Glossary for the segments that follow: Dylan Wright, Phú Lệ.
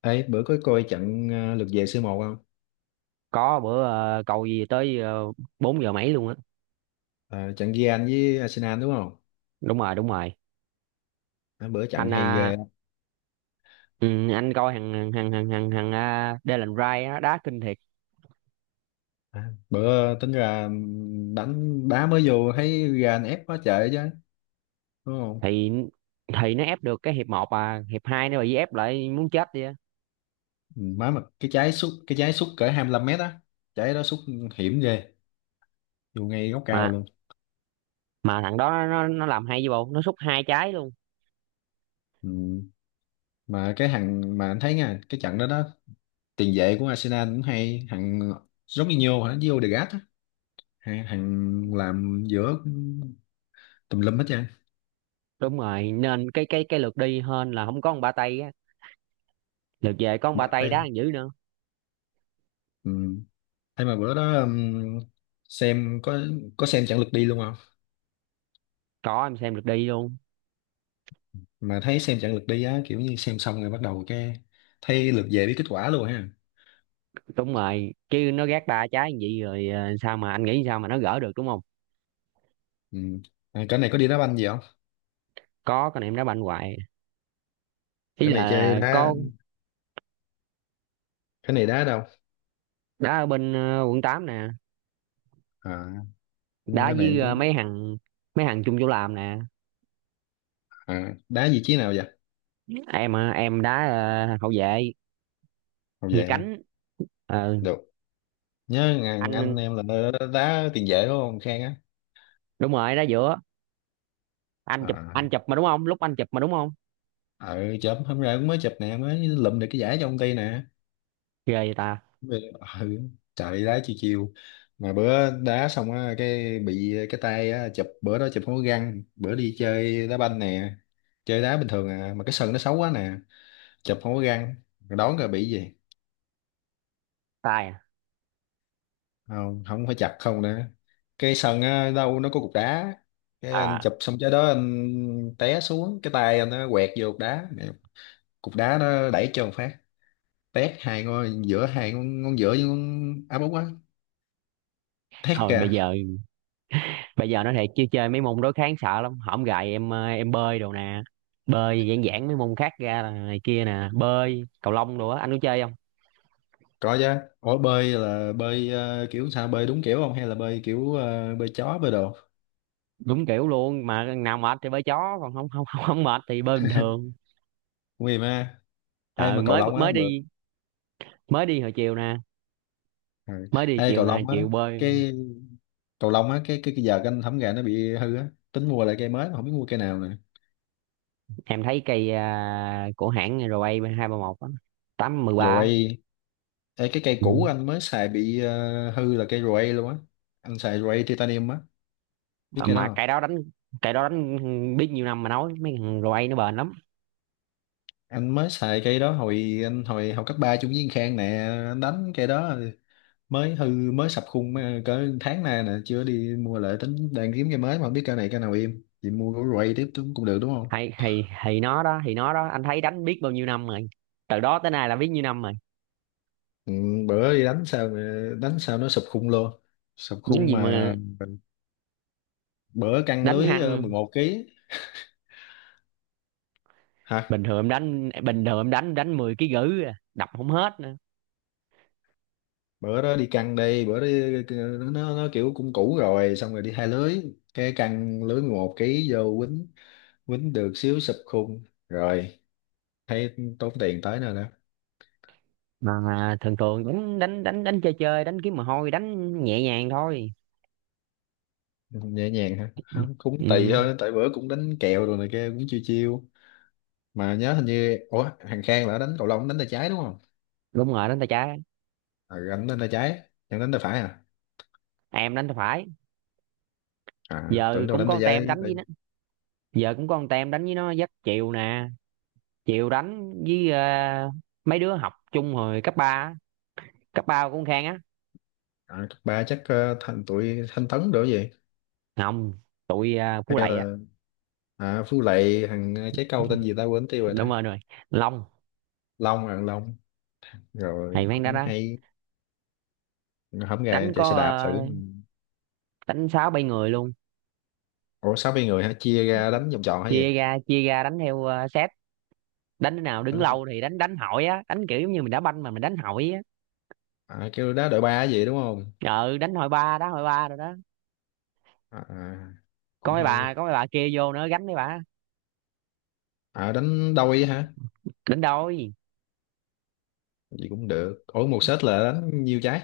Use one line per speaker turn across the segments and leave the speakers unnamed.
Ê, bữa có coi trận lượt về C1 không?
Có bữa cầu gì tới 4 giờ mấy luôn á.
Ờ, trận Real với Arsenal đúng không?
Đúng rồi, đúng rồi.
À, bữa trận
Anh
hay
à,
ghê.
ừ, anh coi thằng thằng thằng thằng thằng à, Dylan Wright á, đá kinh thiệt.
À, bữa tính ra đánh đá mới vô thấy Real ép quá trời chứ, đúng không?
Thì thì nó ép được cái hiệp một, à hiệp 2 nó bị ép lại muốn chết đi á.
Ừ, má mà cái trái sút cỡ 25 mét á, trái đó sút hiểm ghê, vô ngay góc cao
mà
luôn.
mà thằng đó nó làm hay, với bộ nó sút hai trái luôn.
Ừ. Mà cái thằng mà anh thấy nha, cái trận đó đó tiền vệ của Arsenal cũng hay, thằng Jorginho hả, với Odegaard á, thằng thằng làm giữa cũng tùm lum hết trơn.
Đúng rồi, nên cái lượt đi hên là không có một ba tay á, lượt về có một ba
Mặt
tay đá
tay.
thằng dữ nữa.
Ừ. Thế mà bữa đó xem có xem chặng lượt đi luôn không?
Có em xem lượt đi luôn.
Mà thấy xem chặng lượt đi á, kiểu như xem xong rồi bắt đầu cái thấy lượt về biết kết quả luôn ha.
Đúng rồi chứ, nó gác ba trái như vậy rồi, sao mà anh nghĩ sao mà nó gỡ được, đúng không?
Ừ. À, cái này có đi đá banh gì không?
Có, con em đá banh hoài. Ý
Cái này chơi
là,
đá,
con
cái này đá đâu?
đá ở bên quận 8 nè.
À,
Đá
cái này anh
với
cũng
mấy thằng, mấy thằng chung chỗ làm nè.
à, đá vị trí nào vậy?
Em đá hậu vệ
Không
về
vậy ha.
cánh. Ờ,
Được. Nhớ ngàn anh
anh.
em là đá tiền vệ đúng không Khang á?
Đúng rồi, đá giữa. anh chụp
À,
anh chụp mà đúng không, lúc anh chụp mà đúng không?
ờ chớm hôm nay cũng mới chụp nè, mới lụm được cái giải cho công ty nè.
Ghê vậy ta.
Đúng rồi. Ừ, trời đi đá chiều chiều, mà bữa đá xong á cái bị cái tay á, chụp bữa đó chụp không có găng, bữa đi chơi đá banh nè, chơi đá bình thường à mà cái sân nó xấu quá nè, chụp không có găng rồi đón rồi bị gì,
Tài à.
không không phải chặt không nữa. Cái sân á đâu nó có cục đá, cái anh
À,
chụp xong cái đó anh té xuống, cái tay anh nó quẹt vô cục đá. Mẹ, cục đá nó đẩy cho một phát, tét hai ngón giữa, hai ngón, ngón giữa với ngón áp út á, thét
thôi
kìa.
bây giờ, bây giờ nói thiệt chứ chơi mấy môn đối kháng sợ lắm, hổm gài em bơi đồ nè. Bơi giản giản mấy môn khác ra là này kia nè, bơi cầu lông đồ á anh có chơi không?
Có chứ. Ủa bơi là bơi kiểu sao, bơi đúng kiểu không hay là bơi kiểu bơi chó bơi đồ?
Đúng kiểu luôn, mà nào mệt thì bơi chó, còn không mệt thì bơi bình thường.
Nguy mà. Ê
ờ
mà cầu
mới
lông á
mới
bự.
đi, mới đi hồi chiều nè,
Ừ.
mới đi
Ê
chiều
cầu
nè,
lông á,
chiều bơi.
cái cái giờ anh thấm gà nó bị hư á, tính mua lại cây mới mà không biết mua cây nào nè.
Em thấy cây à, của hãng RA hai ba một tám mười ba.
Rồi ê, cái cây
Ừ.
cũ anh mới xài bị hư là cây rồi luôn á. Anh xài rồi titanium á, biết cây
Mà
đó
cây
không?
đó đánh, cây đó đánh biết nhiêu năm mà, nói mấy thằng RA nó bền lắm.
Anh mới xài cây đó hồi anh hồi học cấp ba chung với thằng Khang nè, anh đánh cây đó mới hư, mới sập khung mới- ờ, cỡ tháng nay nè, chưa đi mua lại, tính đang kiếm cái mới mà không biết cái này cái nào, im chị mua của Ray tiếp cũng cũng được đúng không?
Hay, thì nó đó, thì nó đó, anh thấy đánh biết bao nhiêu năm rồi, từ đó tới nay là biết nhiêu năm rồi.
Ừ, bữa đi đánh sao, ờ, đánh sao nó sập khung luôn, sập
Những
khung
gì
mà.
mà
Bữa căng
đánh
lưới ờ, mười
hăng.
một ký Hả?
Bình thường em đánh, bình thường em đánh đánh 10 ký gữ à, đập không hết nữa.
Bữa đó đi căng đây bữa đó, nó kiểu cũng cũ rồi, xong rồi đi hai lưới, cái căng lưới 11 ký vô quýnh, quýnh được xíu sập khung. Rồi, thấy tốn tiền tới nơi đó.
Mà thường thường đánh đánh đánh đánh chơi chơi đánh kiếm mồ hôi, đánh nhẹ nhàng thôi.
Nhẹ nhàng hả,
Ừ.
không cũng tùy
Ừ.
thôi, tại bữa cũng đánh kèo rồi này kia, cũng chiêu chiêu. Mà nhớ hình như ủa thằng Khang là đánh cầu lông đánh tay trái đúng không?
Đúng rồi, đánh tay trái.
À, anh đánh tay trái, chẳng đánh tay phải à?
Em đánh tay phải.
À
Giờ
tưởng đâu
cũng
đánh
có
tay
con tem
trái.
đánh với nó, giờ cũng có con tem đánh với nó dắt chiều nè, chiều đánh với mấy đứa học chung hồi cấp 3 á, cấp ba cũng khang á.
À, cấp ba chắc thành tụi Thanh Tấn được gì,
Không, tụi
hay
Phú Lệ á.
là à, Phú Lệ thằng trái câu tên gì ta, quên tiêu rồi
Đúng
ta.
rồi, đúng rồi, Long.
Long à, Long,
Hay
rồi
mấy anh đó
cũng
đó.
hay. Hôm nay
Đánh
chạy
có
xe đạp thử.
đánh sáu bảy người luôn.
Ủa 60 người hả, chia ra đánh vòng tròn hay gì?
Chia ra, chia ra đánh theo set, đánh cái nào đứng
Đánh-
lâu thì đánh, đánh hỏi á, đánh kiểu giống như mình đá banh mà mình đánh hỏi á.
à, kêu đá đội ba hay gì đúng không?
Ờ đánh hỏi ba, đá hỏi ba rồi đó.
À, à,
Có
cũng
mấy
hay
bà,
đi.
có mấy bà kia vô nữa, gánh mấy bà.
À đánh đôi hả,
Đánh đôi.
gì cũng được. Ủa một set là đánh nhiêu trái?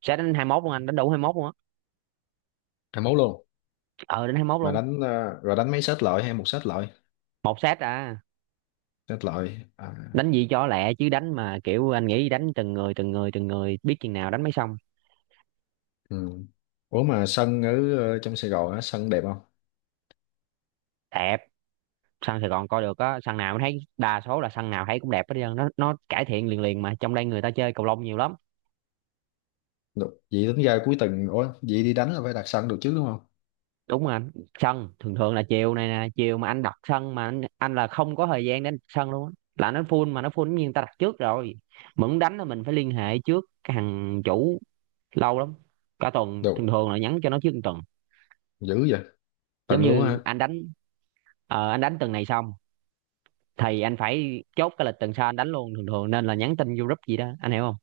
Sát đến 21 luôn, anh đánh đủ 21 luôn á,
À mấu luôn.
ờ đến 21
Mà
luôn.
đánh rồi đánh mấy set loại hay một set loại?
Một sát à.
Set loại à.
Đánh gì cho lẹ chứ, đánh mà kiểu anh nghĩ đánh từng người, từng người, từng người biết chừng nào đánh mới xong.
Ừ. Ủa mà sân ở trong Sài Gòn á sân đẹp không?
Đẹp. Sân Sài Gòn coi được á, sân nào thấy, đa số là sân nào thấy cũng đẹp hết trơn, nó cải thiện liền liền mà, trong đây người ta chơi cầu lông nhiều lắm.
Được vậy tính ra cuối tuần, ủa vậy đi đánh là phải đặt sân được chứ đúng không?
Đúng rồi anh. Sân thường thường là chiều này nè, chiều mà anh đặt sân mà anh là không có thời gian để anh đặt sân luôn á. Là nó full, mà nó full giống như người ta đặt trước rồi. Mà muốn đánh là mình phải liên hệ trước cái thằng chủ, lâu lắm, cả tuần, thường
Được,
thường là nhắn cho nó trước một tuần.
dữ vậy,
Giống
tuần luôn
như
hả?
anh đánh, anh đánh tuần này xong thì anh phải chốt cái lịch tuần sau anh đánh luôn, thường thường, nên là nhắn tin vô group gì đó, anh hiểu không?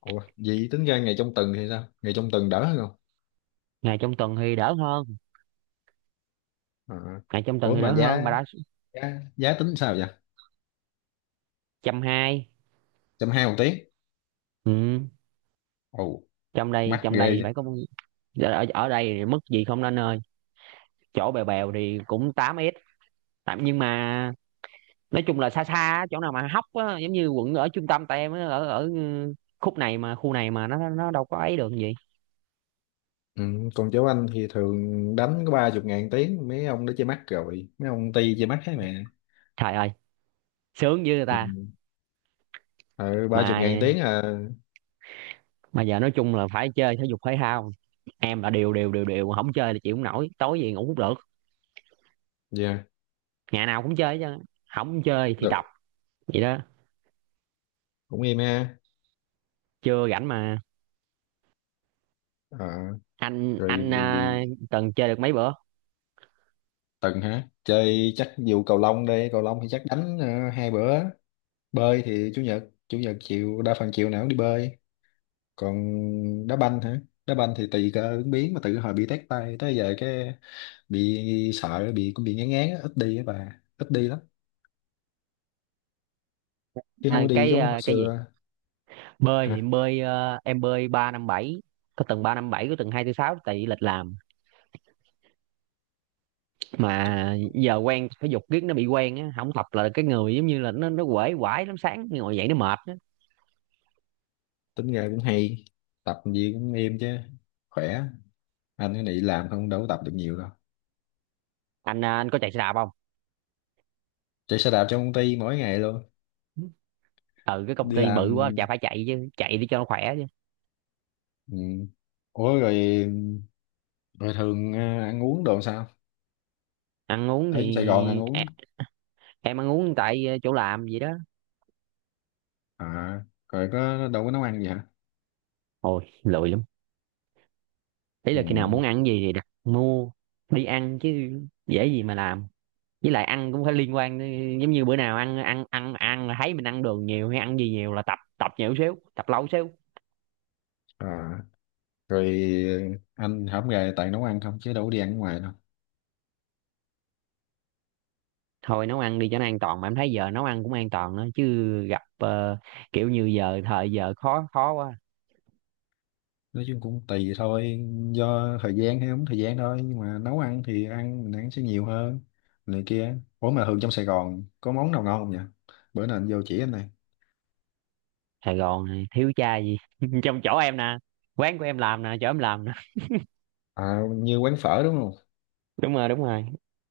Ủa vậy tính ra ngày trong tuần thì sao, ngày trong tuần đỡ hơn không?
Ngày trong tuần thì đỡ hơn,
À.
ngày trong tuần
Ủa
thì
mà
đỡ hơn mà
giá,
đã.
giá tính sao vậy?
Trăm hai.
Trăm hai một tiếng.
Ừ.
Ồ,
Trong đây,
mắc
trong đây thì
ghê.
phải có, ở đây thì mức gì không nên ơi. Chỗ bèo bèo thì cũng 8 s tạm, nhưng mà nói chung là xa xa á, chỗ nào mà hóc á, giống như quận ở trung tâm tại em á, ở ở khúc này mà, khu này mà nó đâu có ấy được gì.
Ừ, còn cháu anh thì thường đánh có 30 chục ngàn tiếng, mấy ông đó chơi mắt rồi, mấy ông ti chơi mắt hết mẹ.
Trời ơi, sướng với người
Ừ.
ta.
Ờ ba
mà
chục ngàn tiếng à.
mà giờ nói chung là phải chơi thể dục thể thao, em là đều đều đều đều không chơi là chịu không nổi, tối về ngủ cũng được.
Dạ.
Ngày nào cũng chơi chứ, không chơi thì tập.
Được.
Vậy đó.
Cũng im ha.
Chưa rảnh mà.
Ờ.
anh
Rồi
anh à, từng chơi được mấy bữa.
tuần hả, chơi chắc vụ cầu lông đây, cầu lông thì chắc đánh hai bữa, bơi thì chủ nhật, chủ nhật chiều đa phần chiều nào cũng đi bơi, còn đá banh hả, đá banh thì tùy cơ ứng biến, mà từ hồi bị tét tay tới giờ cái bị sợ, bị cũng bị ngán ngán á, ít đi á, bà ít đi lắm, chứ không có đi giống hồi
À, cái gì,
xưa.
bơi thì bơi à, em bơi ba năm bảy, có từng ba năm bảy, có từng hai tư sáu, tại vì lịch làm.
T-
Mà giờ quen thể dục riết nó bị quen á, không tập là cái người giống như là nó quể quải lắm, sáng ngồi dậy nó mệt á.
tính ra cũng hay, tập gì cũng êm chứ, khỏe. Anh cái này làm không đâu có tập được nhiều đâu.
Anh à, anh có chạy xe đạp không?
Chạy xe đạp trong công ty mỗi ngày luôn,
Ừ cái công
đi
ty
làm.
bự quá chả phải chạy chứ, chạy để cho nó khỏe chứ.
Ừ. Ủa rồi, rồi thường ăn uống đồ sao,
Ăn uống thì
ở Sài Gòn ăn uống?
em ăn uống tại chỗ làm gì đó.
À rồi có đâu có nấu ăn gì hả?
Ôi lười lắm, ý là khi nào muốn
Ừ.
ăn gì thì đặt mua, đi ăn chứ, dễ gì mà làm, với lại ăn cũng phải liên quan đến- giống như bữa nào ăn ăn ăn ăn là thấy mình ăn đường nhiều hay ăn gì nhiều là tập, tập nhiều xíu, tập lâu xíu.
À rồi anh không về tại nấu ăn không, chứ đâu có đi ăn ngoài đâu.
Thôi nấu ăn đi cho nó an toàn, mà em thấy giờ nấu ăn cũng an toàn nữa chứ, gặp kiểu như giờ thời giờ khó khó quá.
Nói chung cũng tùy thôi, do thời gian hay không thời gian thôi, nhưng mà nấu ăn thì ăn mình ăn sẽ nhiều hơn này kia. Ủa mà thường trong Sài Gòn có món nào ngon không nhỉ, bữa nào anh vô chỉ anh này.
Sài Gòn này thiếu cha gì trong chỗ em nè, quán của em làm nè, chỗ em làm nè.
À, như quán phở đúng không?
Đúng rồi, đúng rồi,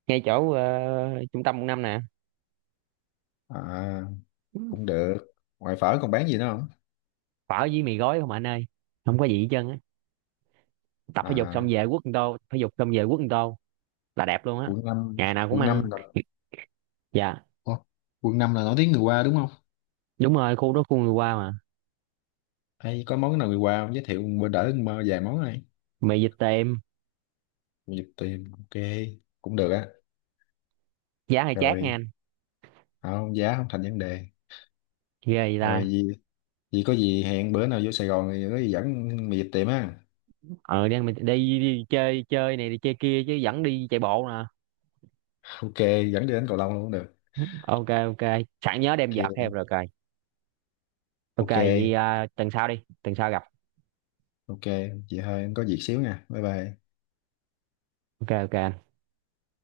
ngay chỗ trung tâm quận 5 nè.
À cũng được, ngoài phở còn bán gì nữa không?
Phở với mì gói không anh ơi, không có gì hết trơn á, tập thể dục
À.
xong về quất một tô, thể dục xong về quất một tô, là đẹp luôn á. Ngày nào cũng
Quận
ăn.
năm là.
Dạ.
Ủa? Quận năm là nổi tiếng người qua đúng không?
Đúng rồi, khu đó khu người qua mà.
Hay có món nào người qua không, giới thiệu bữa đỡ mơ vài món này.
Mì vịt tiệm.
Mình tìm ok, cũng được á.
Giá hơi chát nha
Rồi.
anh.
À, không, giá không thành vấn đề.
Ghê vậy
Rồi
ta.
gì, vì có gì hẹn bữa nào vô Sài Gòn thì có gì dẫn mày dịp tiệm á.
Ờ đi, ăn đi, đi chơi chơi này đi chơi kia chứ, vẫn đi chạy bộ nè.
Ok, dẫn đi đến cầu lông luôn cũng được.
OK, OK sẵn nhớ đem vợt theo
Ok,
rồi coi. OK
ok,
vậy à, tuần sau đi, tuần sau gặp.
ok. Chị hơi em có việc xíu nha. Bye bye.
OK, OK anh.